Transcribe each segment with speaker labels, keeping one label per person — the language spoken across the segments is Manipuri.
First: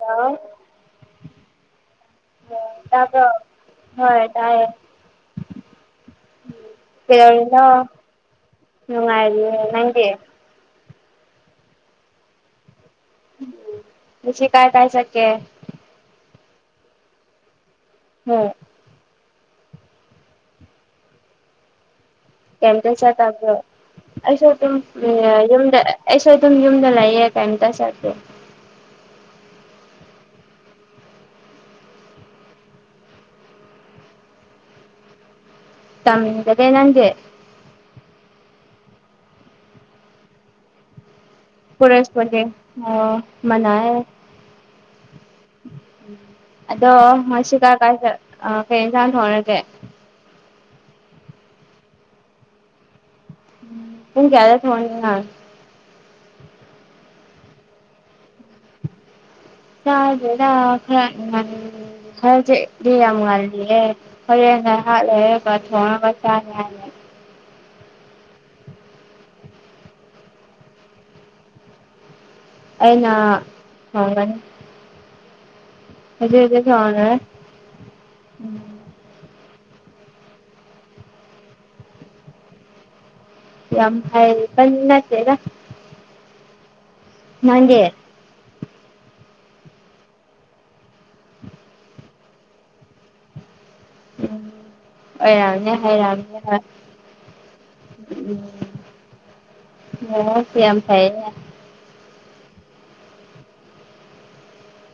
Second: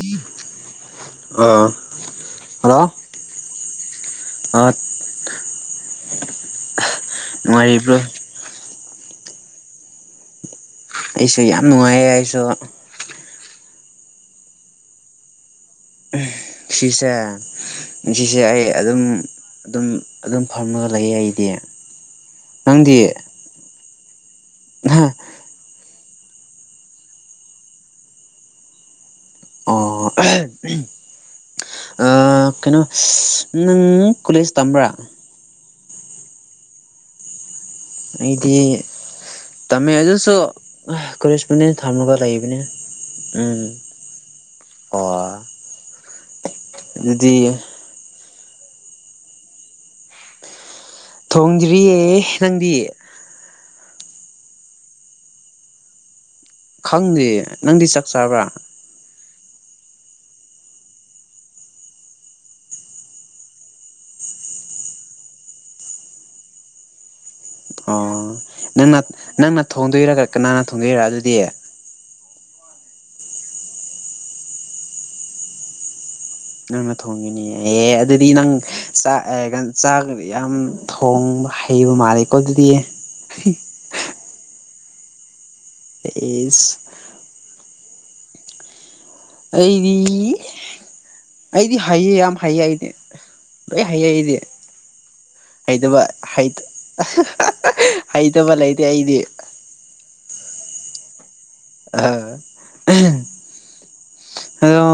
Speaker 1: ꯍꯣ
Speaker 2: ꯑꯥ ꯍꯜꯂꯣ
Speaker 1: ꯇꯥꯒꯣ ꯍꯣꯏ ꯇꯑꯦ
Speaker 2: ꯉꯥꯏꯔꯤꯕ꯭ꯔꯣ
Speaker 1: ꯅꯨꯡꯉꯥꯏꯔꯤꯌꯦ ꯅꯪꯒꯤ
Speaker 2: ꯑꯩꯁꯨ ꯌꯥꯝ ꯅꯨꯡꯉꯥꯏꯌꯦ ꯑꯩꯁꯨ
Speaker 1: ꯉꯁꯤ ꯀꯥꯏ ꯇꯥꯏ ꯁꯀꯦ
Speaker 2: ꯁꯤꯁꯦꯁꯦ
Speaker 1: ꯍꯨꯝ
Speaker 2: ꯑꯩ ꯑꯗꯨꯝ ꯑꯗꯨꯝ ꯑꯗꯨꯝ ꯐꯝꯃꯒ ꯂꯩ ꯑꯩꯗꯤ
Speaker 1: ꯀꯗ
Speaker 2: ꯅꯪꯗꯤ
Speaker 1: ꯑꯁ ꯑꯗꯨ ꯌ ꯑꯩꯁꯨ ꯑꯗꯨꯝ ꯌꯨꯝꯗ ꯂꯩꯥꯏꯌꯦ ꯀꯩꯝꯇ ꯁꯥꯔꯗ
Speaker 2: ꯑꯣ ꯀꯩꯅꯣ ꯅꯪ ꯀꯣꯂꯦꯖ ꯇꯝꯕ꯭ꯔꯥ
Speaker 1: ꯇꯝꯗꯦ ꯅꯪꯦ
Speaker 2: ꯑꯩꯗꯤ ꯇꯝꯃꯦ ꯑꯗꯨꯁꯨ ꯑ ꯀꯦꯁꯄꯣꯟꯗꯦꯟ ꯊꯝꯂꯒ
Speaker 1: ꯀꯣꯔꯦꯁꯄꯣꯟꯗꯤꯡ
Speaker 2: ꯂꯩꯕꯅꯦ
Speaker 1: ꯑꯣ
Speaker 2: ꯎꯝ
Speaker 1: ꯃꯅꯥꯏꯌꯦ
Speaker 2: ꯑꯣ
Speaker 1: ꯑꯗꯣ
Speaker 2: ꯑꯗꯨꯗꯤ
Speaker 1: ꯃꯁꯤꯒ ꯀꯥꯏ ꯀꯩꯖ ꯊꯣꯅꯗꯦ
Speaker 2: ꯊꯣꯡꯗ꯭ꯔꯤꯌꯦ ꯅꯪꯗꯤꯌꯦ
Speaker 1: ꯍ ꯀꯌꯥꯗ ꯐꯣ
Speaker 2: ꯈꯪꯗꯦ ꯅꯪꯗꯤ ꯆꯥꯛ ꯆꯥꯕ꯭ꯔꯥ
Speaker 1: ꯁꯥ ꯈ ꯍꯔ ꯗꯔ ꯃꯒꯜꯂꯤꯌꯦ ꯐꯔ ꯅꯍꯔꯦ ꯊꯅ ꯆ ꯌꯥ
Speaker 2: ꯑꯣ ꯅꯪꯅ ꯅꯪꯅ ꯊꯣꯡꯗꯣꯏꯔꯒ ꯀꯅꯥꯅ ꯊꯣꯡꯗꯣꯏꯔꯥ ꯑꯗꯨꯗꯤ
Speaker 1: ꯑꯩꯅ ꯍꯅꯤ ꯍꯧꯖꯤꯛ
Speaker 2: ꯅꯪꯅ
Speaker 1: ꯊꯣꯡꯔꯦ
Speaker 2: ꯊꯣꯡꯉꯤꯅꯦ ꯑꯦ ꯑꯗꯨꯗꯤ ꯅꯪ
Speaker 1: ꯎꯝ
Speaker 2: ꯆꯥꯛ ꯆꯥꯛꯗꯤ ꯌꯥꯝ ꯊꯣꯡꯕ ꯍꯩꯕ ꯃꯥꯜꯂꯦꯀꯣ ꯑꯗꯨꯗꯤ
Speaker 1: ꯌꯥꯝ ꯍꯥꯏꯥꯏ ꯄ ꯅꯠꯇꯦꯒ
Speaker 2: ꯇꯩꯁ
Speaker 1: ꯅꯪꯦ
Speaker 2: ꯑꯩꯗꯤ ꯑꯩꯗꯤ ꯍꯥꯏꯌꯦ ꯌꯥꯝ ꯍꯥꯏꯩꯌꯦ ꯑꯩꯗꯤ ꯑ ꯍꯌꯦꯦꯗꯦ
Speaker 1: ꯎꯝ ꯑꯣꯏꯔꯝꯅꯤ
Speaker 2: ꯍꯩꯇꯕ
Speaker 1: ꯍꯩꯔꯝꯅꯤ ꯍꯣꯏ
Speaker 2: ꯍꯩꯇꯕ ꯂꯩꯇꯦ ꯑꯩꯗꯤ
Speaker 1: ꯑꯣ ꯄ ꯌꯥꯝ ꯐ
Speaker 2: ꯑ ꯑꯗꯣ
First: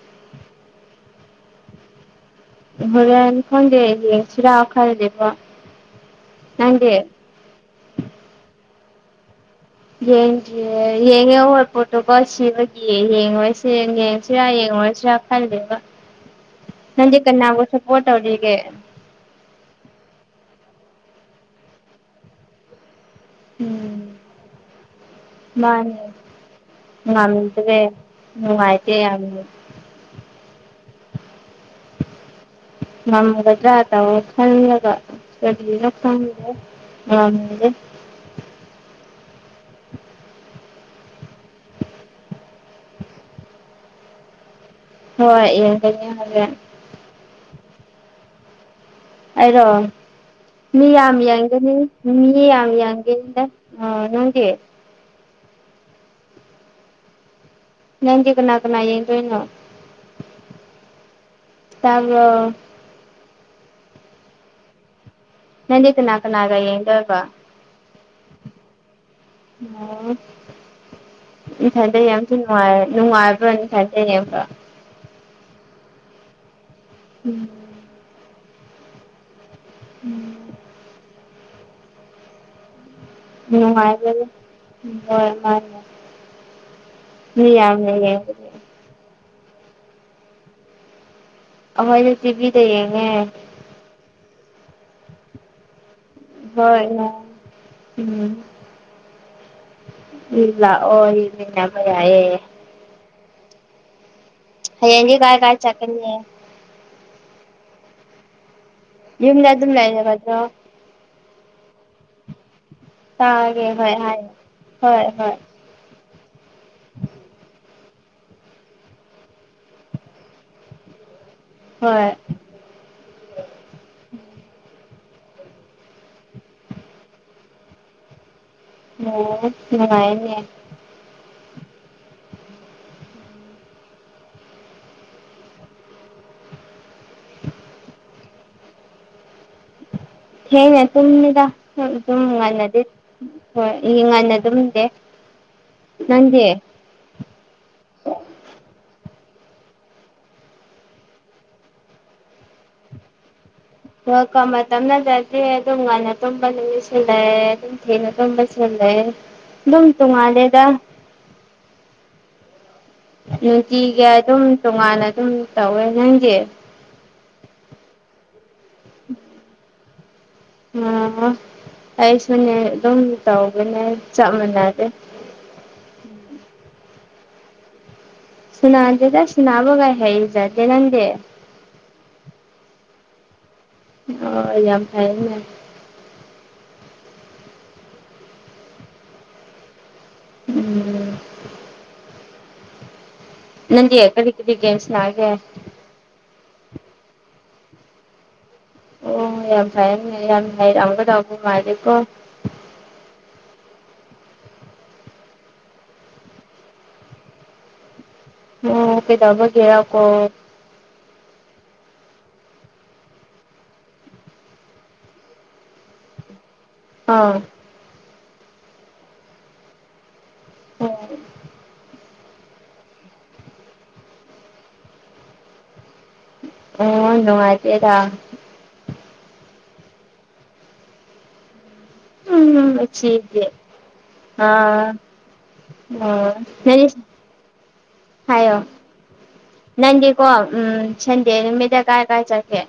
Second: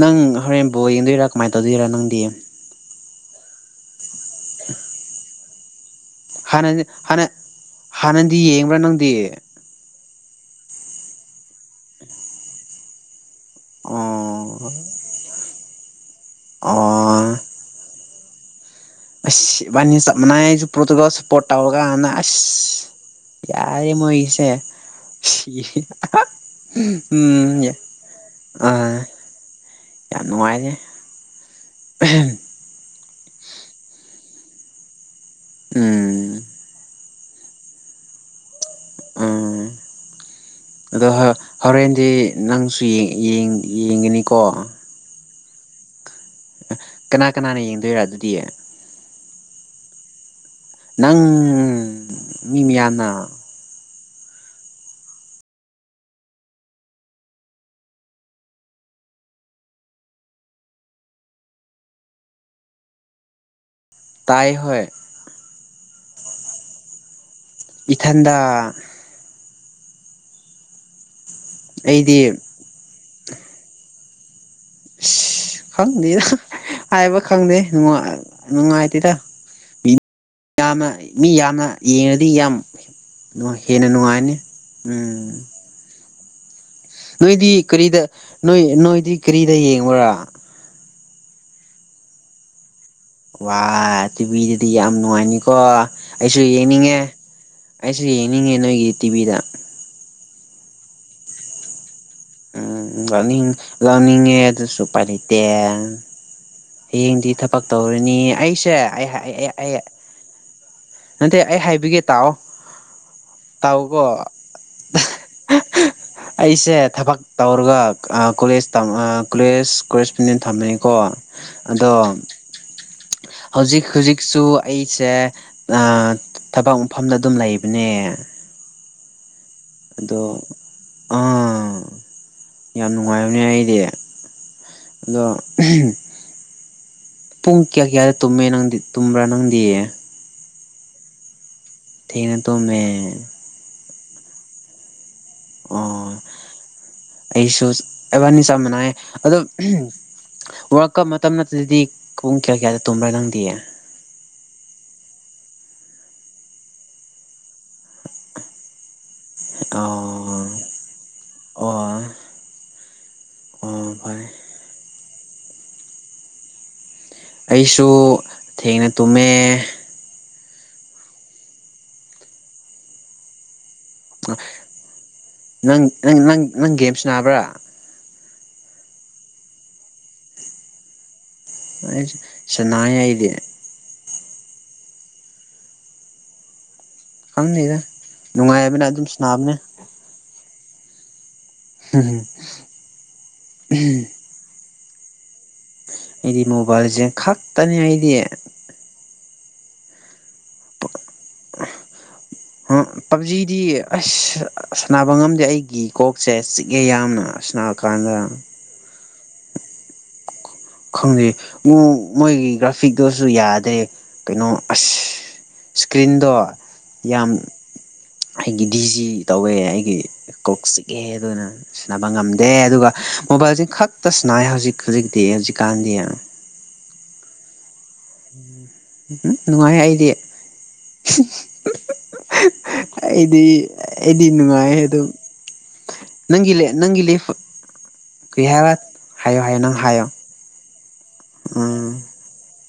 Speaker 2: ꯅꯪ ꯍꯣꯔꯦꯟ ꯕꯣ ꯌꯦꯡꯗꯣꯏꯔꯥ ꯀꯃꯥꯏꯅ ꯇꯧꯗꯣꯏꯔꯥ ꯅꯪꯗꯤ
Speaker 1: ꯍꯣꯔꯦꯟ ꯈꯪꯗꯦ ꯁꯤꯔꯥꯛ ꯈꯔꯗꯤꯕꯣ
Speaker 2: ꯍꯥꯟꯅꯗꯤ ꯍꯅ ꯍꯥꯟꯅꯗꯤ ꯌꯦꯡꯕ꯭ꯔꯥ ꯅꯪꯗꯤ
Speaker 1: ꯌꯦꯡꯗ꯭ꯌꯦꯦ ꯌꯦꯡꯉꯦ ꯍꯣꯏ ꯄꯣꯠꯇꯣꯀ ꯁꯤꯕꯒꯤꯌꯦ ꯌꯦꯡꯉꯣꯏ ꯁ ꯌꯦꯡꯁꯤꯔꯥ
Speaker 2: ꯑꯣ
Speaker 1: ꯌꯦꯡꯉꯨꯔꯁꯤꯔꯥ ꯈꯜꯗꯦꯕ
Speaker 2: ꯑꯥ
Speaker 1: ꯅꯟꯖ ꯀꯅꯥꯒ ꯁꯄꯣꯔꯠ ꯑꯣꯏꯧꯦ
Speaker 2: ꯑꯁ ꯅꯤ ꯆꯞ ꯃꯥꯟꯅꯥꯏ ꯑꯩꯁꯨ ꯄ꯭ꯔꯣꯇꯨꯒꯜ ꯁꯞꯄꯣꯔꯠ ꯇꯧꯔꯒ ꯍꯥꯟꯅ ꯑꯁ ꯌꯥꯔꯦ
Speaker 1: ꯎꯝ
Speaker 2: ꯃꯣꯏ ꯏꯁꯦ
Speaker 1: ꯃꯥꯅꯦ
Speaker 2: ꯎꯝ
Speaker 1: ꯉꯝꯗ꯭ꯔꯦ
Speaker 2: ꯑ
Speaker 1: ꯅꯨꯡꯉꯥꯏꯇꯦ ꯌꯥꯝꯅ
Speaker 2: ꯌꯥꯝ ꯅꯨꯡꯉꯥꯏꯔꯦ ꯎꯝ
Speaker 1: ꯉꯝꯃꯒꯗ꯭ꯔꯥ ꯇ ꯈꯜꯂꯒ ꯀꯕꯤꯅ
Speaker 2: ꯎꯝ
Speaker 1: ꯈꯪꯗꯦ ꯉꯦ
Speaker 2: ꯎꯝ ꯑꯗꯣ ꯍꯣꯔꯦꯟꯗꯤ ꯅꯪꯁꯨ ꯌꯦꯡꯒꯅꯤꯀꯣ
Speaker 1: ꯍꯣꯏ ꯌꯦꯡꯒꯒꯦ
Speaker 2: ꯀꯅꯥ ꯀꯅꯥꯅ ꯌꯦꯡꯗꯣꯏꯔꯥ ꯑꯗꯨꯗꯤꯌꯦ
Speaker 1: ꯑꯩꯔꯣ ꯃꯤ ꯌꯥꯝ
Speaker 2: ꯅꯪ
Speaker 1: ꯌꯦꯡꯒꯅꯤ ꯃꯤ ꯌꯥꯝ ꯌꯦꯡꯒꯅꯤꯗ ꯑ ꯅꯪꯦ ꯅꯗꯤꯒꯅꯥꯒꯅꯥꯏꯗꯣꯏꯩꯅꯣ ꯑꯗꯨꯒ
Speaker 2: ꯇꯥꯏ ꯍ
Speaker 1: ꯅꯟꯗꯤ ꯇꯅꯥꯀꯅꯥꯒ ꯌꯦꯡꯒ
Speaker 2: ꯏꯊꯟꯗ
Speaker 1: ꯑꯣ ꯏꯁꯥꯏꯗꯩ
Speaker 2: ꯑꯩꯗꯤ
Speaker 1: ꯌꯥꯝꯁꯨꯅꯨꯡꯉꯥꯏ ꯅꯨꯡꯉꯥꯏꯕ꯭ꯔꯅꯤ ꯐꯖꯩ ꯌꯥꯝꯕ
Speaker 2: ꯈꯪꯅꯤꯦꯗ ꯍꯥꯏꯕ
Speaker 1: ꯎꯝ
Speaker 2: ꯈꯪꯗꯦ ꯉꯥꯏꯇꯤꯔ
Speaker 1: ꯎꯝ
Speaker 2: ꯌꯥꯝꯅ ꯃꯤ ꯌꯥꯝꯅ ꯌꯦꯡꯉꯗꯤ ꯌꯥꯝ ꯑꯗꯨ ꯍꯦꯟꯅ
Speaker 1: ꯅꯨꯡꯉꯥꯏꯕꯅꯤ
Speaker 2: ꯅꯨꯡꯉꯥꯏꯔꯅꯤ
Speaker 1: ꯍꯣꯏ
Speaker 2: ꯎꯝ
Speaker 1: ꯃꯥꯅꯦ ꯃꯤ
Speaker 2: ꯅꯣꯏꯗꯤ
Speaker 1: ꯌꯥꯝꯅ
Speaker 2: ꯀꯔꯤꯗ
Speaker 1: ꯌꯦꯡꯕꯗꯤ
Speaker 2: ꯅꯣꯏ ꯅꯣꯏꯗꯤ ꯀꯔꯤꯗ ꯌꯦꯡꯕꯨꯔꯥ
Speaker 1: ꯑꯣꯏ ꯁꯤꯖꯤꯕꯤꯗꯌꯦꯉꯦ
Speaker 2: ꯋꯥ ꯇꯤꯚꯤꯗꯗꯤ ꯌꯥꯝ ꯅꯨꯡꯉꯥꯏꯅꯤꯀꯣ ꯑꯩꯁꯨ
Speaker 1: ꯍꯣꯏ
Speaker 2: ꯌꯦꯡꯅꯤꯡꯉꯦ ꯑꯩꯁꯨ
Speaker 1: ꯎꯝ
Speaker 2: ꯌꯦꯡꯅꯤꯡꯉꯦ ꯅꯣꯏꯒꯤ ꯇꯤꯚꯤꯗ
Speaker 1: [unintelligible]
Speaker 2: ꯎꯝ ꯂꯥꯛꯅꯤꯡ ꯂꯥꯛꯅꯤꯡꯉꯦ ꯑꯗꯨꯁꯨ ꯎꯄꯥꯏ
Speaker 1: ꯍꯌꯦꯡꯗꯤ ꯀꯥꯏ
Speaker 2: ꯂꯩꯇꯦ
Speaker 1: ꯀꯥꯏ ꯆꯠꯀꯅꯤ
Speaker 2: ꯍꯌꯦꯡꯗꯤ ꯊꯕꯛ ꯇꯧꯔꯤꯅꯤ ꯑꯩꯁꯦ ꯑꯩ
Speaker 1: ꯌꯨꯝꯗ
Speaker 2: ꯑꯩ
Speaker 1: ꯑꯗꯨꯝ
Speaker 2: ꯑꯩ
Speaker 1: ꯂꯩꯔꯕꯗꯣ
Speaker 2: ꯅꯠꯇꯦ ꯑꯩ ꯍꯥꯏꯕꯤꯒꯦ ꯇꯥꯛꯑꯣ
Speaker 1: ꯇꯥꯑꯒꯦ ꯍꯣꯏ ꯍꯥꯏꯌꯣ ꯍꯣꯏ ꯍꯣꯏ
Speaker 2: ꯑꯩꯁꯦ ꯊꯕꯛ ꯇꯧꯔꯒ ꯀꯣꯂꯦꯖ ꯀꯣꯂꯦꯖ ꯀꯣꯂꯦꯖ ꯄꯨꯅꯤꯟ ꯊꯝꯃꯅꯤꯀꯣ ꯑꯗꯣ
Speaker 1: [inaudible]
Speaker 2: ꯍꯧꯖꯤꯛ ꯍꯧꯖꯤꯛꯁꯨ ꯑꯩꯁꯦ ꯊꯕꯛ ꯃꯐꯝꯗ ꯑꯗꯨꯝ ꯂꯩꯕꯅꯦ
Speaker 1: ꯑꯣ
Speaker 2: ꯑꯗꯣ
Speaker 1: ꯅꯨꯡꯉꯥꯏꯅꯦ
Speaker 2: ꯑꯥ ꯌꯥꯝ ꯅꯨꯡꯉꯥꯏꯕꯅꯦ ꯑꯩꯗꯤ ꯑꯗꯣ ꯄꯨꯡ ꯀꯌꯥ ꯀꯌꯥꯗ ꯇꯨꯝꯃꯦ ꯅꯪꯗꯤ ꯇꯨꯝꯕ꯭ꯔꯥ ꯅꯪꯗꯤ
Speaker 1: ꯊꯅꯦ ꯇꯨꯝꯃꯤꯗ ꯇꯨꯝ
Speaker 2: ꯊꯦꯡꯅ
Speaker 1: ꯉꯟꯅꯗꯤ
Speaker 2: ꯇꯨꯝꯃꯦ
Speaker 1: ꯍꯣꯏ ꯏ ꯉꯥꯟꯅ ꯇꯨꯝꯗꯦ
Speaker 2: ꯑꯣ
Speaker 1: ꯅꯪꯗꯤ
Speaker 2: ꯑꯩꯁꯨ ꯑꯦꯕꯥꯅꯤ ꯆꯞ ꯃꯅꯩ ꯑꯗꯣ ꯋꯥꯔ ꯀꯞ ꯃꯇꯝ ꯅꯠꯇꯗꯗꯤ ꯄꯨꯡ ꯀꯌꯥ ꯀꯌꯥꯗ ꯇꯨꯝꯕ꯭ꯔꯥ ꯅꯪꯗꯤ
Speaker 1: ꯍ ꯇꯞꯅꯖꯗꯦ ꯑꯗꯨꯝ ꯉꯥꯏꯟꯅ ꯇꯨꯝꯕ ꯅꯨꯃꯤꯠꯁꯤ ꯂꯩꯝ ꯊꯅ ꯀꯝꯕꯁꯂꯦ
Speaker 2: ꯑꯣ ꯑꯣ ꯑꯣ
Speaker 1: ꯅꯨꯡꯇꯤꯒꯤ
Speaker 2: ꯐꯔꯦ
Speaker 1: ꯑꯗꯨꯝ ꯇꯣꯉꯥꯟꯅ ꯑꯗꯨꯝ ꯇꯧꯋꯦ ꯅꯪꯗꯤ
Speaker 2: ꯑꯩꯁꯨ ꯊꯦꯡꯅ ꯇꯨꯝꯃꯦ
Speaker 1: ꯑꯣ ꯑꯩꯁꯨꯅꯦ ꯑꯗꯨꯝ ꯇꯧꯒꯅꯦ ꯆꯞ ꯃꯥꯟꯅꯔꯦ
Speaker 2: ꯅꯪ ꯅꯪ ꯅꯪ ꯅꯪ ꯒꯦꯝ ꯁꯥꯅꯕ꯭ꯔꯥ
Speaker 1: ꯁꯨꯅꯥꯗꯦꯗ ꯁꯅꯕꯒ ꯍꯖꯗꯦ ꯅꯪꯗꯤ
Speaker 2: ꯑꯁ ꯁꯅꯩ ꯑꯩꯗꯤ
Speaker 1: ꯑꯣ ꯌꯥꯝ ꯐꯩ
Speaker 2: ꯈꯪꯅꯦꯗ ꯅꯨꯡꯉꯥꯏꯕꯅ ꯑꯗꯨꯝ ꯁꯅꯥꯕꯅꯦ
Speaker 1: ꯎꯝ
Speaker 2: ꯍꯝ
Speaker 1: ꯅꯗꯤ ꯌꯦ ꯀꯔꯤ ꯀꯗꯤꯒꯦꯁ ꯅꯒꯦ
Speaker 2: ꯑꯩꯗꯤ ꯃꯣꯕꯥꯏꯜꯁꯦ ꯈꯥꯛ ꯇꯅꯤ ꯑꯩꯗꯤ
Speaker 1: ꯑꯣ ꯌꯥꯝ ꯐꯩ ꯌꯥꯝ ꯍꯥꯏꯔꯛꯑꯒ ꯇꯥꯎꯧꯕ ꯃꯥꯜꯂꯦꯀꯣ
Speaker 2: ꯍꯥ ꯄꯞꯖꯤꯗꯤ ꯑꯁ ꯁꯥꯟꯅꯕ ꯉꯝꯗꯦ ꯑꯩꯒꯤ ꯀꯣꯛꯁꯦ ꯆꯤꯛꯑꯦ ꯌꯥꯝꯅ ꯁꯥꯟꯔꯀꯥꯟꯗ
Speaker 1: ꯑꯣ ꯀꯩꯗꯕꯒꯦꯔꯀꯣ
Speaker 2: ꯈꯪꯗꯩ ꯃꯣꯏꯒꯤ ꯒ꯭ꯔꯥꯐꯤꯛꯇꯨꯁꯨ ꯌꯥꯗ꯭ꯔꯦ ꯀꯩꯅꯣ ꯑꯁ ꯏꯁꯀ꯭ꯔꯤꯟꯗꯣ ꯌꯥꯝ
Speaker 1: ꯑꯥ
Speaker 2: ꯑꯩꯒꯤ ꯗꯤꯖꯤ ꯇꯧꯋꯦ ꯑꯩꯒꯤ ꯀꯣꯛ ꯆꯤꯛꯑꯦ ꯑꯗꯨꯅ ꯇ ꯉꯝꯗꯦ ꯑꯗꯨꯒ ꯃꯣꯕꯥꯏꯜꯁ ꯈꯛꯇ ꯁꯅꯥꯏ ꯍꯧꯖꯤꯛ ꯍꯧꯖꯤꯛꯇꯤ ꯍꯧꯖꯤꯛꯀꯥꯟꯗꯤ
Speaker 1: ꯑꯣ ꯅꯨꯡꯉꯥꯏꯇꯦꯗ
Speaker 2: ꯎꯝ ꯅꯨꯡꯉꯥꯏ ꯑꯩꯗꯤ
Speaker 1: ꯎꯝ
Speaker 2: ꯑꯩꯗꯤ
Speaker 1: ꯑꯁꯤꯗꯤ
Speaker 2: ꯑꯩꯗꯤ ꯅꯨꯡꯉꯥꯏꯌꯦ
Speaker 1: ꯑꯥ
Speaker 2: ꯑꯗꯨꯝ
Speaker 1: ꯑꯣ
Speaker 2: ꯅꯪꯒꯤ
Speaker 1: ꯅꯪꯗꯤ
Speaker 2: ꯅꯪꯒꯤ ꯂꯩ ꯀꯩ ꯍꯥꯏ ꯍꯥꯏꯌꯣ ꯍꯥꯏꯌꯣ ꯅꯪ ꯍꯥꯏꯌꯣ
Speaker 1: ꯀꯣ ꯎꯝ ꯁꯟꯗꯦ ꯅꯨꯃꯤꯠꯇ
Speaker 2: ꯎꯝ
Speaker 1: ꯀꯥꯏ ꯀꯥꯏ ꯆꯠꯀꯦ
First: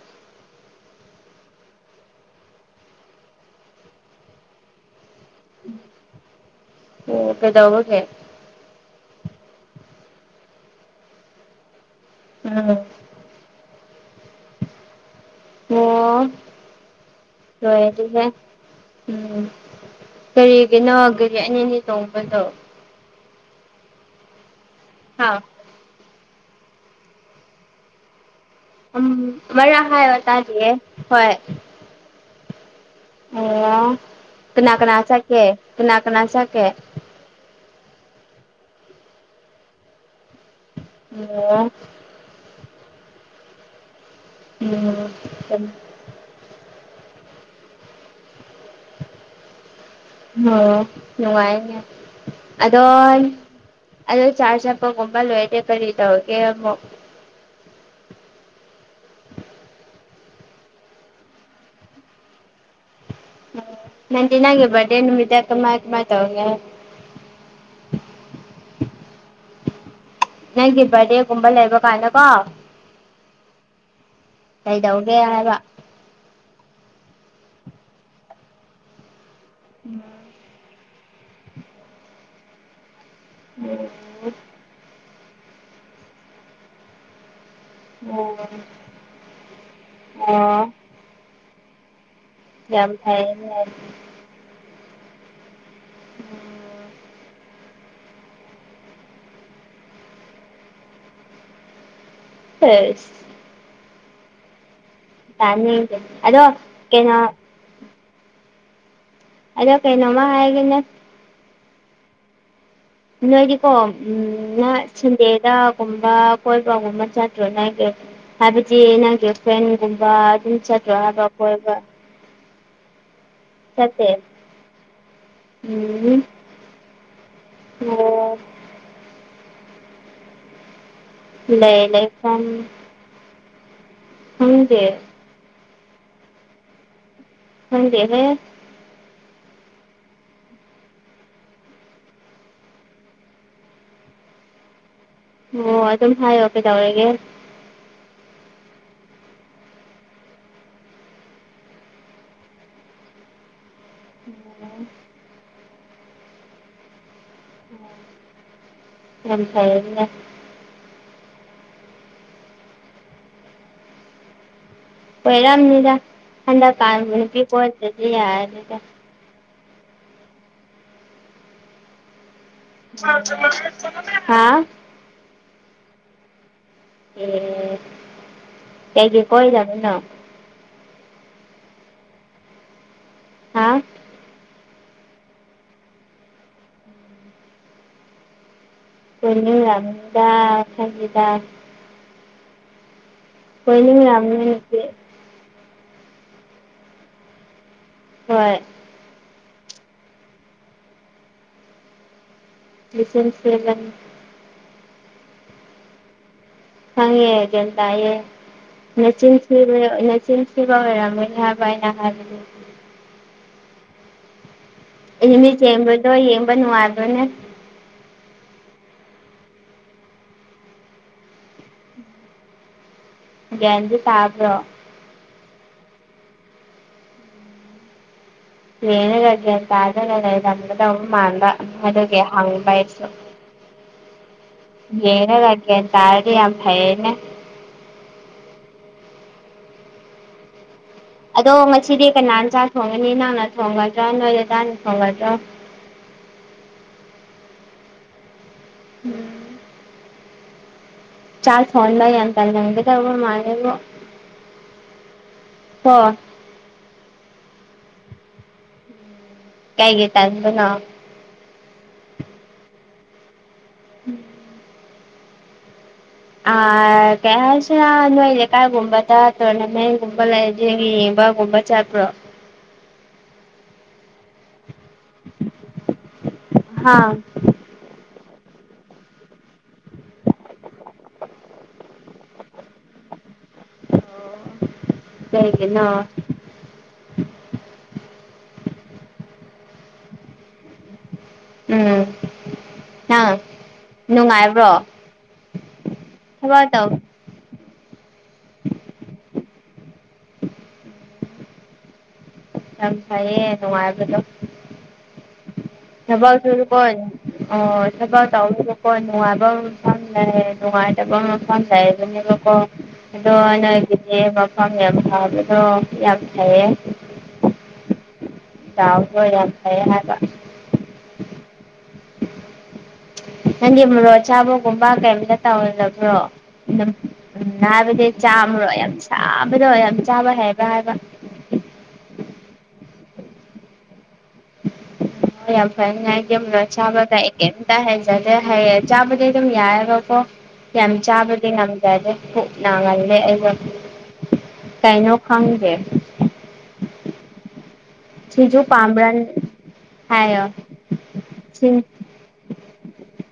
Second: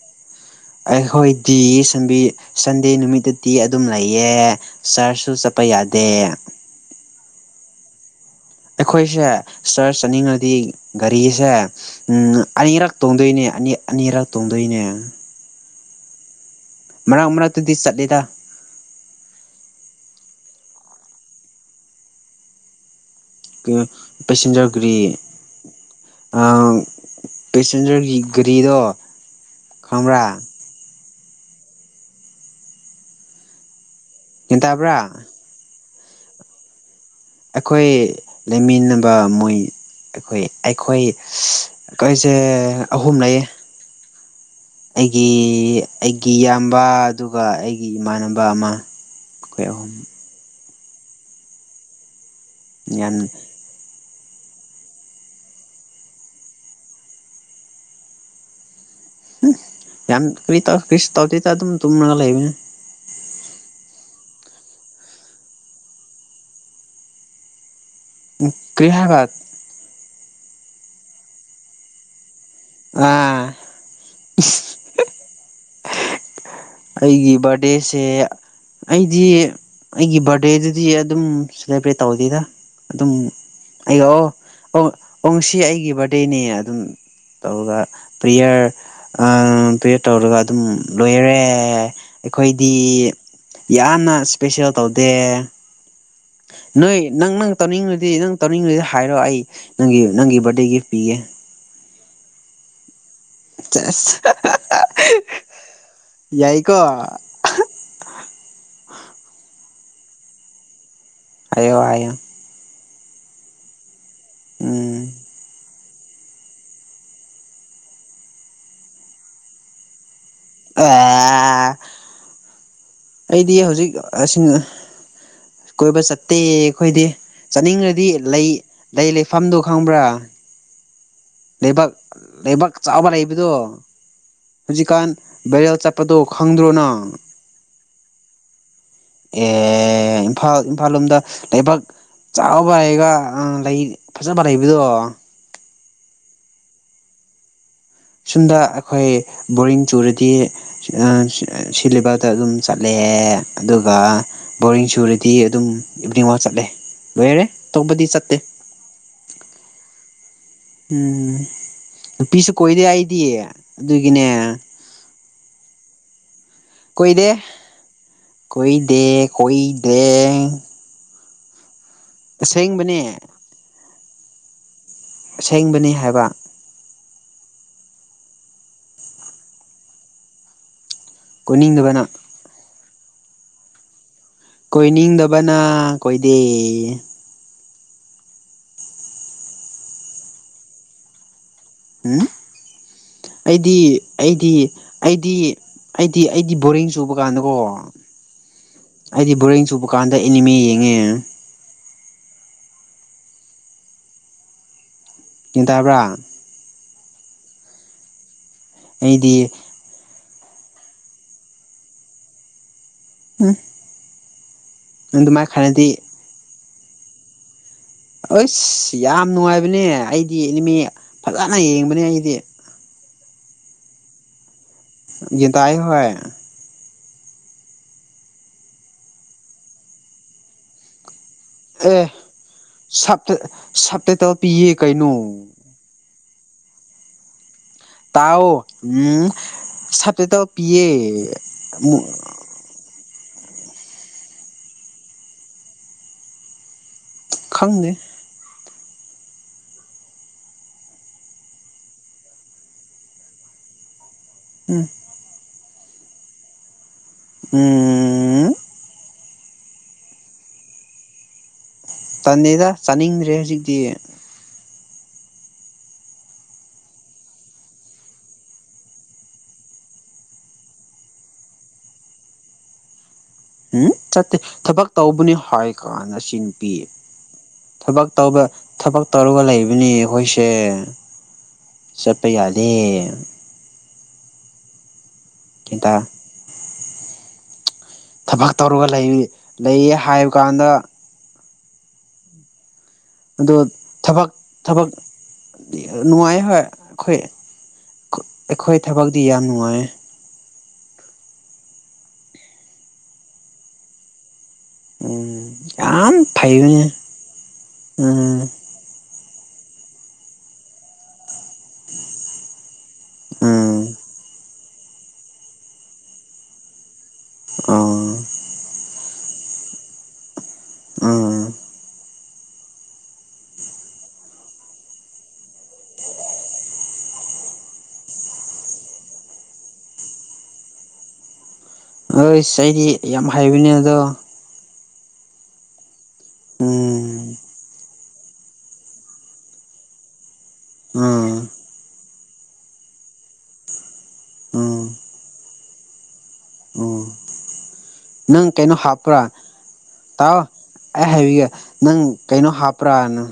Speaker 2: ꯑꯩꯈꯣꯏꯗꯤ ꯁꯟꯕꯤ ꯁꯟꯗꯦ ꯅꯨꯃꯤꯠꯇꯗꯤ ꯑꯗꯨꯝ ꯂꯩꯌꯦ ꯆꯔꯆꯁꯨ ꯆ ꯄ ꯌꯥꯗꯦ
Speaker 1: ꯑꯣ ꯀꯩꯗꯧꯕꯒꯤ
Speaker 2: ꯑꯩꯈꯣꯏꯁꯦ ꯆꯔꯆ ꯆꯠꯅꯤꯡꯉꯗꯤ ꯒꯥꯔꯤꯁꯦ
Speaker 1: ꯎꯝ
Speaker 2: ꯑꯅꯤꯔꯛ ꯇꯣꯡꯗꯣꯏꯅꯦ ꯑꯅꯤ ꯑꯅꯤꯔꯛ ꯇꯣꯡꯗꯣꯏꯅꯦ
Speaker 1: ꯑꯣ
Speaker 2: ꯃꯔꯛ ꯃꯔꯛꯇꯗꯤ
Speaker 1: ꯂꯣꯏꯔꯦ
Speaker 2: ꯆꯠꯂꯦꯗ
Speaker 1: ꯑꯗꯨꯗꯤ ꯎꯝ ꯀꯔꯤꯒꯤꯅꯣ ꯒꯥꯔꯤ ꯑꯅꯤ ꯑꯅꯤ ꯇꯣꯡꯕꯗꯨ
Speaker 2: ꯄꯦꯁꯦꯟꯖꯔꯒꯤ
Speaker 1: ꯍꯥ
Speaker 2: ꯑꯥ ꯄꯦꯁꯦꯟꯖꯔꯒꯤ ꯒꯔꯤꯗꯣ
Speaker 1: ꯎꯝ ꯑꯃꯔꯛ ꯍꯥꯏꯌꯣ ꯇꯥꯗꯤꯌꯦ ꯍꯣꯏ ꯑꯣ
Speaker 2: ꯒ꯭ꯌꯥꯟ
Speaker 1: ꯀꯅꯥ ꯀꯅꯥ
Speaker 2: ꯇꯥꯕ꯭ꯔꯥ
Speaker 1: ꯆꯠꯀꯦ ꯀꯅꯥ ꯀꯅꯥ ꯆꯠ ꯀꯦ
Speaker 2: ꯑꯩꯈꯣꯏ ꯂꯩꯃꯤꯟꯅꯕ ꯃꯣꯏ ꯑꯩꯈꯣꯏ ꯑꯩꯈꯣꯏ
Speaker 1: ꯑꯣ
Speaker 2: ꯈꯣꯏꯁꯦ ꯑꯍꯨꯝ ꯂꯩꯌꯦ ꯑꯩꯒꯤ
Speaker 1: ꯎꯝ
Speaker 2: ꯑꯩꯒꯤ ꯏꯌꯥꯝꯕ ꯑꯗꯨꯒ ꯑꯩꯒꯤ ꯏꯃꯥꯟꯅꯕ ꯑꯃ ꯑꯩꯈꯣꯏ ꯑꯍꯨꯝ
Speaker 1: ꯑꯣ ꯅꯨꯡꯉꯥꯏꯅꯦ ꯑꯗꯣ
Speaker 2: ꯌꯥꯝ
Speaker 1: ꯑꯗꯣ ꯆꯥꯔꯆ ꯆꯠꯄꯒꯨꯝꯝꯕ ꯂꯣꯏꯔꯗꯤ ꯀꯔꯤꯗꯧꯕꯒꯦ ꯑꯃꯨꯛ
Speaker 2: ꯎ ꯌꯥꯝ ꯀꯔꯤ ꯀꯔꯤꯁꯨ ꯇꯧꯗꯦꯗ ꯑꯗꯨꯝ ꯇꯨꯝꯔꯒ ꯂꯩꯕꯅꯦ
Speaker 1: ꯅꯪꯗꯤ ꯅꯪꯒꯤ ꯕꯥꯔꯗꯦ ꯅꯨꯃꯤꯠꯇ ꯀꯃꯥꯏ ꯀꯃꯥꯏ ꯇꯧꯒꯦ
Speaker 2: ꯀ꯭ꯔꯤ ꯍꯥꯏꯕ
Speaker 1: ꯅꯪꯒꯤ ꯕꯥꯔꯗꯦꯒꯨꯝꯕ ꯂꯩꯕ ꯀꯥꯟꯗꯀꯣ
Speaker 2: ꯑꯥ
Speaker 1: ꯀꯩꯗꯧꯒꯦ ꯍꯥꯏꯕ
Speaker 2: ꯑꯩꯒꯤ ꯕꯥꯔꯗꯦꯁꯦ ꯑꯩꯗꯤ ꯑꯩꯒꯤ ꯕꯥꯔꯗꯦ ꯗꯦꯗꯨꯗꯤ ꯑꯗꯨꯝ ꯁꯦꯂꯦꯕ꯭ꯔꯦꯠ ꯇꯧꯗꯦꯗ ꯑꯗꯨꯝ ꯑꯩꯌꯣ ꯑꯣ ꯑꯣꯁꯤ ꯑꯩꯒꯤ ꯕꯥꯔꯗꯦꯅꯦ ꯑꯗꯨꯝ ꯇꯧꯔꯒ
Speaker 1: ꯎꯝ
Speaker 2: ꯄꯦꯌꯔ ꯑꯥ ꯄ꯭ꯔꯦꯌꯔ
Speaker 1: ꯑꯣ
Speaker 2: ꯇꯧꯔꯒ ꯑꯗꯨꯝ
Speaker 1: ꯑꯣ
Speaker 2: ꯂꯣꯏꯔꯦ ꯑꯩꯈꯣꯏꯗꯤ
Speaker 1: ꯌꯥꯝ ꯐꯩꯅꯦ
Speaker 2: ꯌꯥꯝꯅ ꯏꯁꯄꯦꯁꯦꯜ ꯇꯧꯗꯦ
Speaker 1: [inaudible]
Speaker 2: ꯅꯣꯏ ꯅꯪ ꯅꯪ ꯇꯧꯅꯤꯡꯉꯗꯤ ꯅꯪ ꯇꯧꯅꯤꯡꯉꯗꯤ ꯍꯥꯏꯔꯣ ꯑꯩ ꯅꯪꯒꯤ ꯅꯪꯒꯤ ꯕꯥꯔꯗꯦ ꯒꯤꯐ ꯄꯤꯒꯦ
Speaker 1: [unintelligible]
Speaker 2: ꯆꯦꯁ [unintelligible]
Speaker 1: ꯇꯥꯅꯤꯡꯇꯦ ꯑꯗꯣ
Speaker 2: ꯌꯥꯏꯀꯣ
Speaker 1: ꯀꯩꯅꯣ ꯑꯗꯣ ꯀꯩꯅꯣꯃ ꯍꯥꯏꯒꯦꯅꯦ
Speaker 2: ꯍꯥꯏꯌꯣ ꯍꯥꯏꯌꯣ
Speaker 1: ꯅꯣꯏꯗꯤꯀꯣ ꯎꯝ ꯅꯥ
Speaker 2: ꯎꯝ
Speaker 1: ꯁꯟꯗꯦꯗꯒꯨꯝꯕ ꯀꯣꯏꯕꯒꯨꯝꯕ ꯆꯠꯇ꯭ꯔꯣ ꯅꯪꯗꯤ ꯍꯥꯏꯕꯗꯤ ꯅꯪꯒꯤ ꯐ꯭ꯔꯦꯟꯒꯨꯝꯕ ꯑꯗꯨꯝ
Speaker 2: ꯑ
Speaker 1: ꯆꯠꯇ꯭ꯔꯣ ꯍꯥꯏꯕ ꯀꯣꯏꯕ
Speaker 2: ꯑꯩꯗꯤ ꯍꯧꯖꯤꯛ
Speaker 1: ꯆꯠꯇꯦ
Speaker 2: ꯀꯣꯏꯕ
Speaker 1: ꯎꯝ
Speaker 2: ꯆꯠꯇꯦ ꯑꯩꯈꯣꯏꯗꯤ ꯆꯠꯅꯤꯡꯉꯔꯥꯗꯤ
Speaker 1: ꯑꯣ
Speaker 2: ꯂꯩ ꯂꯩ ꯂꯩꯐꯝꯗꯨ ꯈꯪꯕ꯭ꯔꯥ
Speaker 1: ꯂꯩ
Speaker 2: ꯂꯩꯕꯥꯛ
Speaker 1: ꯂꯩꯐꯝ
Speaker 2: ꯂꯩꯕꯥꯛ ꯆꯥꯎꯕ ꯂꯩꯕꯗꯣ
Speaker 1: ꯈꯪꯗꯦ
Speaker 2: ꯍꯧꯖꯤꯛꯀꯥꯟ ꯕꯦꯔꯦꯜ ꯆꯠꯄꯗꯣ ꯈꯪꯗ꯭ꯔꯣꯅꯪ
Speaker 1: ꯈꯪꯗꯦꯍꯦ
Speaker 2: ꯑꯦ ꯏꯝꯐꯥꯜ ꯏꯝꯐꯥꯜ ꯂꯣꯝꯗ ꯂꯩꯕꯥꯛ ꯆꯥꯎꯕ ꯂꯩꯒ ꯂꯩ ꯐꯖꯕ ꯂꯩꯕꯗꯣ
Speaker 1: ꯑꯣ ꯑꯗꯨꯝ ꯍꯥꯏꯌꯣ ꯀꯩꯗꯧꯔꯒꯦ
Speaker 2: ꯁꯨꯝꯗ ꯑꯩꯈꯣꯏ ꯕꯣꯔꯤꯡ ꯆꯨꯔꯗꯤ ꯁꯤꯜꯂꯤꯕꯜꯗ ꯑꯗꯨꯝ ꯆꯠꯂꯦ ꯑꯗꯨꯒ ꯕꯣꯔꯤꯡ ꯁꯨꯔꯗꯤ ꯑꯗꯨꯝ ꯏꯚꯤꯅꯤꯡ ꯋꯥꯛ ꯆꯠꯂꯦ ꯂꯣꯏꯔꯔꯦ ꯑꯇꯧꯕꯗꯤ ꯆꯠꯇꯦ
Speaker 1: ꯌꯥꯝ ꯐꯩꯌꯦꯅꯦ
Speaker 2: ꯎꯝ ꯅꯨꯄꯤꯁꯨ ꯀꯣꯏꯗꯦ ꯑꯩꯗꯤ ꯑꯗꯨꯒꯤꯅꯦ
Speaker 1: ꯀꯣꯏꯔꯝꯅꯤꯗ ꯍꯟꯗꯛꯀ
Speaker 2: ꯀꯣꯏꯗꯦ
Speaker 1: ꯅꯨꯄꯤ ꯄꯣꯠꯇꯗꯤ ꯌꯥꯔꯅꯤꯗ
Speaker 2: ꯍꯨꯏꯗꯦꯡ ꯑꯁꯦꯡꯕꯅꯦ
Speaker 1: ꯍꯥꯎ
Speaker 2: ꯑꯁꯦꯡꯕꯅꯦ ꯍꯥꯏꯕ
Speaker 1: ꯑꯦ ꯀꯒꯤꯦ ꯀꯣꯏ ꯨꯅ [unintelligible]
Speaker 2: ꯀꯣꯏꯅꯤꯡꯗꯕꯅ
Speaker 1: ꯍꯥ
Speaker 2: ꯀꯣꯏꯅꯤꯡꯗꯕꯅ ꯀꯣꯏꯗꯦ
Speaker 1: ꯀꯣꯏꯅꯤꯡꯉꯝꯅꯤꯗ ꯈꯪꯉꯤꯗ
Speaker 2: ꯎꯝ ꯑꯩꯗꯤ
Speaker 1: ꯀꯣꯏꯅꯤꯡꯔꯝꯅꯤ
Speaker 2: ꯑꯩꯗꯤ
Speaker 1: ꯅꯨꯄꯤ
Speaker 2: ꯑꯩꯗꯤ ꯑꯩꯗꯤ ꯑꯩꯗꯤ ꯕꯣꯔꯤꯡ ꯆꯨꯕ ꯀꯥꯟꯗꯀꯣ
Speaker 1: ꯍꯣꯏ
Speaker 2: ꯑꯩꯗꯤ ꯕꯣꯔꯤꯡ ꯆꯨꯕ ꯀꯥꯟꯗ ꯑꯦꯅꯤꯃꯤ ꯌꯦꯡꯉꯦ
Speaker 1: ꯁꯦꯟꯁ [unintelligible]
Speaker 2: ꯒꯌꯥꯟ ꯇꯥꯕ꯭ꯔꯥ
Speaker 1: ꯈꯪꯉꯦ ꯒꯌꯥꯟ ꯇꯥꯏꯌꯦ
Speaker 2: ꯑꯩꯗꯤ
Speaker 1: ꯅꯆꯤꯟꯁꯤ [unintelligible] ꯅꯆꯤꯟ ꯊꯤꯕ ꯑꯣꯏꯔꯝꯃꯣꯏ ꯍꯥꯏꯕ ꯑꯩꯅ ꯍꯥꯏꯕꯗꯤ
Speaker 2: ꯎꯝ
Speaker 1: ꯑꯦꯅꯤꯃꯤ
Speaker 2: ꯑꯗꯨꯃꯥꯏꯅ ꯈꯜꯂꯗꯤ
Speaker 1: ꯌꯦꯡꯕꯗꯣ ꯌꯦꯡꯕ ꯅꯨꯡꯉꯥꯏꯕ꯭ꯔꯥꯅꯦ
Speaker 2: ꯑꯁ ꯌꯥꯝ ꯅꯨꯡꯉꯥꯏꯕꯅꯦ ꯑꯩꯗꯤ ꯏꯅꯤꯃꯤ ꯐꯖꯅ ꯌꯦꯡꯕꯅꯦ ꯑꯩꯗꯤ
Speaker 1: ꯒꯌꯥꯟꯗꯤ ꯇꯥꯕ꯭ꯔꯣ
Speaker 2: ꯌꯦꯗꯥꯏ ꯍꯣꯏ
Speaker 1: ꯂꯩꯔꯒ ꯒ꯭ꯌꯥꯟ ꯇꯥꯗꯅ ꯂꯩꯔꯝꯕꯗꯧ ꯃꯥꯟꯕ ꯑꯗꯨꯒꯤ ꯍꯪꯕ ꯑꯩꯁꯨ
Speaker 2: ꯁꯞꯄꯦꯇꯣ
Speaker 1: ꯌꯦꯅ ꯂꯒꯦ ꯒꯌꯥꯟ ꯇꯥꯔꯥꯗꯤ ꯌꯥꯝ ꯐꯩꯌꯦꯅꯦ
Speaker 2: ꯇꯥꯎ ꯎꯝ ꯁꯠꯇꯇꯣ ꯄꯤꯌꯦ
Speaker 1: ꯑꯗꯣ
Speaker 2: ꯑꯃꯨꯛ
Speaker 1: ꯉꯁꯤꯗꯤ ꯀꯅꯥꯅ ꯆꯥꯛ ꯊꯣꯡꯒꯅꯤ ꯅꯪꯅ ꯊꯣꯡꯒꯗ꯭ꯔꯥ ꯅꯣꯏ ꯗꯗꯥꯅ ꯊꯣꯡꯒꯗ꯭ꯔꯥ
Speaker 2: ꯈꯪꯗꯦ
Speaker 1: ꯎꯝ ꯆꯥꯛ ꯊꯣꯡꯕ ꯌꯥꯝ ꯇꯜꯂꯝꯒꯗꯕ ꯃꯥꯟꯂꯦꯕꯣ
Speaker 2: ꯎꯝ
Speaker 1: ꯍ [unintelligible]
Speaker 2: ꯎꯝ
Speaker 1: ꯀꯩꯒꯤ ꯇꯟꯕꯅꯣ
Speaker 2: ꯇꯟꯗꯦꯗ ꯆꯥꯅꯤꯡꯗ꯭ꯔꯦ ꯍꯧꯖꯤꯛꯇꯤ
Speaker 1: ꯑ ꯀꯩ ꯍꯥꯏꯁꯤꯔꯥ ꯅꯣꯏ ꯂꯩꯀꯥꯏꯒꯨꯝꯕꯗ ꯇꯣꯔꯅꯥꯃꯦꯟꯠꯒꯨꯝꯕ ꯂꯩꯗꯤ ꯌꯦꯡꯕꯒꯨꯝꯕ ꯆꯠꯄ꯭ꯔꯣ
Speaker 2: ꯎꯝ ꯆꯠꯇꯦ ꯊꯕꯛ ꯇꯧꯕꯅꯤ ꯍꯥꯏ ꯀꯥꯟꯗ ꯆꯤꯡ ꯄꯤ
Speaker 1: ꯍꯥ
Speaker 2: ꯊꯕꯛ ꯇꯧꯕ ꯊꯕꯛ ꯇꯧꯔꯒ ꯂꯩꯕꯅꯤ ꯑꯩꯈꯣꯏꯁꯦ ꯆꯠꯄ ꯌꯥꯗꯦ
Speaker 1: ꯀꯩꯒꯤꯅꯣ
Speaker 2: ꯀꯦꯗ ꯊꯕꯛ ꯇꯧꯔꯒ ꯂꯩ ꯂꯩꯌꯦ ꯍꯥꯏꯕꯀꯥꯟꯗ
Speaker 1: ꯎꯝ ꯅꯪ
Speaker 2: ꯑꯗꯨ ꯊꯕꯛ
Speaker 1: ꯅꯨꯡꯉꯥꯏꯕ꯭ꯔꯣ
Speaker 2: ꯊꯕꯛ ꯅꯨꯡꯉꯥꯏ ꯍꯣꯏ
Speaker 1: ꯊꯕꯛ ꯇꯧ
Speaker 2: ꯑꯩꯈꯣꯏ ꯑꯩꯈꯣꯏ ꯊꯕꯛꯗꯤ ꯌꯥꯝ ꯅꯨꯡꯉꯥꯏ
Speaker 1: ꯌꯥꯝ ꯐꯩꯌꯦ ꯅꯨꯡꯉꯥꯏꯕꯗꯣ
Speaker 2: ꯎꯝ ꯌꯥꯝ
Speaker 1: ꯊꯕꯛꯇꯨꯁꯨꯀꯣ
Speaker 2: ꯐꯩꯕꯅꯦ
Speaker 1: [unintelligible] ꯑꯗꯨ ꯀ ꯑꯣ ꯁꯕꯥ ꯇ
Speaker 2: ꯎꯝ
Speaker 1: ꯍꯣꯏ ꯅꯨꯡꯉꯥꯏꯕꯒ ꯈꯪꯗꯦ ꯅꯨꯡꯉꯥꯏꯇꯕꯒ ꯈꯪꯗꯦ ꯍꯥꯏꯕꯗꯨꯅꯤꯀꯣ ꯑꯗꯣ
Speaker 2: ꯎꯝ
Speaker 1: ꯅꯣꯏꯒꯤꯗꯤ ꯃꯐꯝ ꯌꯥꯝ ꯐꯥꯕꯗꯣ ꯌꯥꯝ ꯐꯩꯌꯦ
Speaker 2: ꯎꯝ
Speaker 1: ꯆꯥꯎꯕꯗꯣ ꯌꯥꯝ ꯐꯩꯌꯦ ꯍꯥꯏꯕ
Speaker 2: ꯎꯝ
Speaker 1: ꯅꯪꯒꯤ ꯃꯔꯣꯔꯣ ꯑꯆꯥꯥꯕꯒꯨꯝꯕ ꯀꯩꯝꯇ ꯇꯧꯅꯕ꯭ꯔꯣ ꯑꯗꯨꯝ ꯎꯝ ꯍꯥꯏꯕꯗꯤ ꯆꯥꯝꯃꯔꯣ ꯌꯥꯝ ꯁꯥꯕꯗꯣ ꯌꯥꯝ ꯆꯥꯕ ꯍꯩꯕ꯭ꯔꯥ ꯍꯥꯏꯕ
Speaker 2: ꯍꯣꯏꯁ ꯑꯩꯗꯤ ꯌꯥꯝ ꯍꯥꯏꯕꯅꯦ ꯑꯗꯣ
Speaker 1: ꯍ ꯌꯥꯝ ꯐꯅ ꯆꯥꯕ
Speaker 2: ꯎꯝ
Speaker 1: ꯀꯩ ꯍꯥꯏ ꯐꯖꯗꯦ ꯍꯌꯦ ꯆꯥꯕꯗꯤꯩ ꯑꯗꯨꯝ ꯌꯥꯏꯔꯣꯀꯣ ꯌꯥꯝ
Speaker 2: ꯎꯝ
Speaker 1: ꯆꯥꯕꯗꯤ ꯉꯝꯗꯗꯦ ꯀꯛ ꯅꯥꯍꯜꯂꯦ ꯑꯩꯩꯅ ꯀꯔꯤꯅꯣ ꯈꯪꯗꯦ
Speaker 2: ꯑꯣ ꯅꯪ
Speaker 1: ꯁꯤꯡꯖꯨ
Speaker 2: ꯀꯩꯅꯣ
Speaker 1: ꯄꯥꯝꯕ꯭ꯔꯥ
Speaker 2: ꯍꯥꯞꯄ꯭ꯔꯥ ꯇꯥꯎꯑꯣ
Speaker 1: ꯍꯥꯏꯌꯣ
Speaker 2: ꯑꯦ ꯍꯥꯏꯕꯤꯒꯦ ꯅꯪ ꯀꯩꯅꯣ ꯍꯥꯞꯄ꯭ꯔꯥꯅ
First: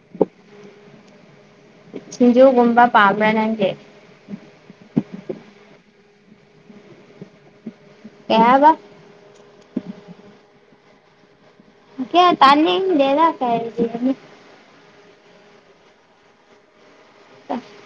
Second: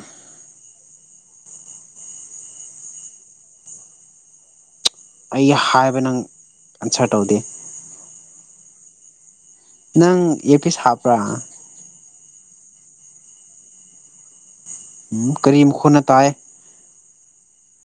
Speaker 1: ꯁꯤꯁꯤꯡꯖꯣꯒꯨꯝꯕ ꯄꯥꯕ꯭ꯔ ꯅꯪꯒꯦ
Speaker 2: ꯑꯩ ꯍꯥꯏꯕ ꯅꯪ ꯑꯟꯁꯔ ꯇꯧꯗꯦ
Speaker 1: ꯀꯩ ꯍꯥꯏꯕꯥ
Speaker 2: ꯅꯪ ꯑꯦ ꯄꯤꯁ ꯍꯥꯞꯄ꯭ꯔꯥ
Speaker 1: ꯀ ꯇꯅꯤ ꯗꯦꯗꯥ ꯀ
Speaker 2: ꯀꯔꯤꯝ ꯈꯨꯅ ꯇꯥꯏ
Speaker 1: [unintelligible]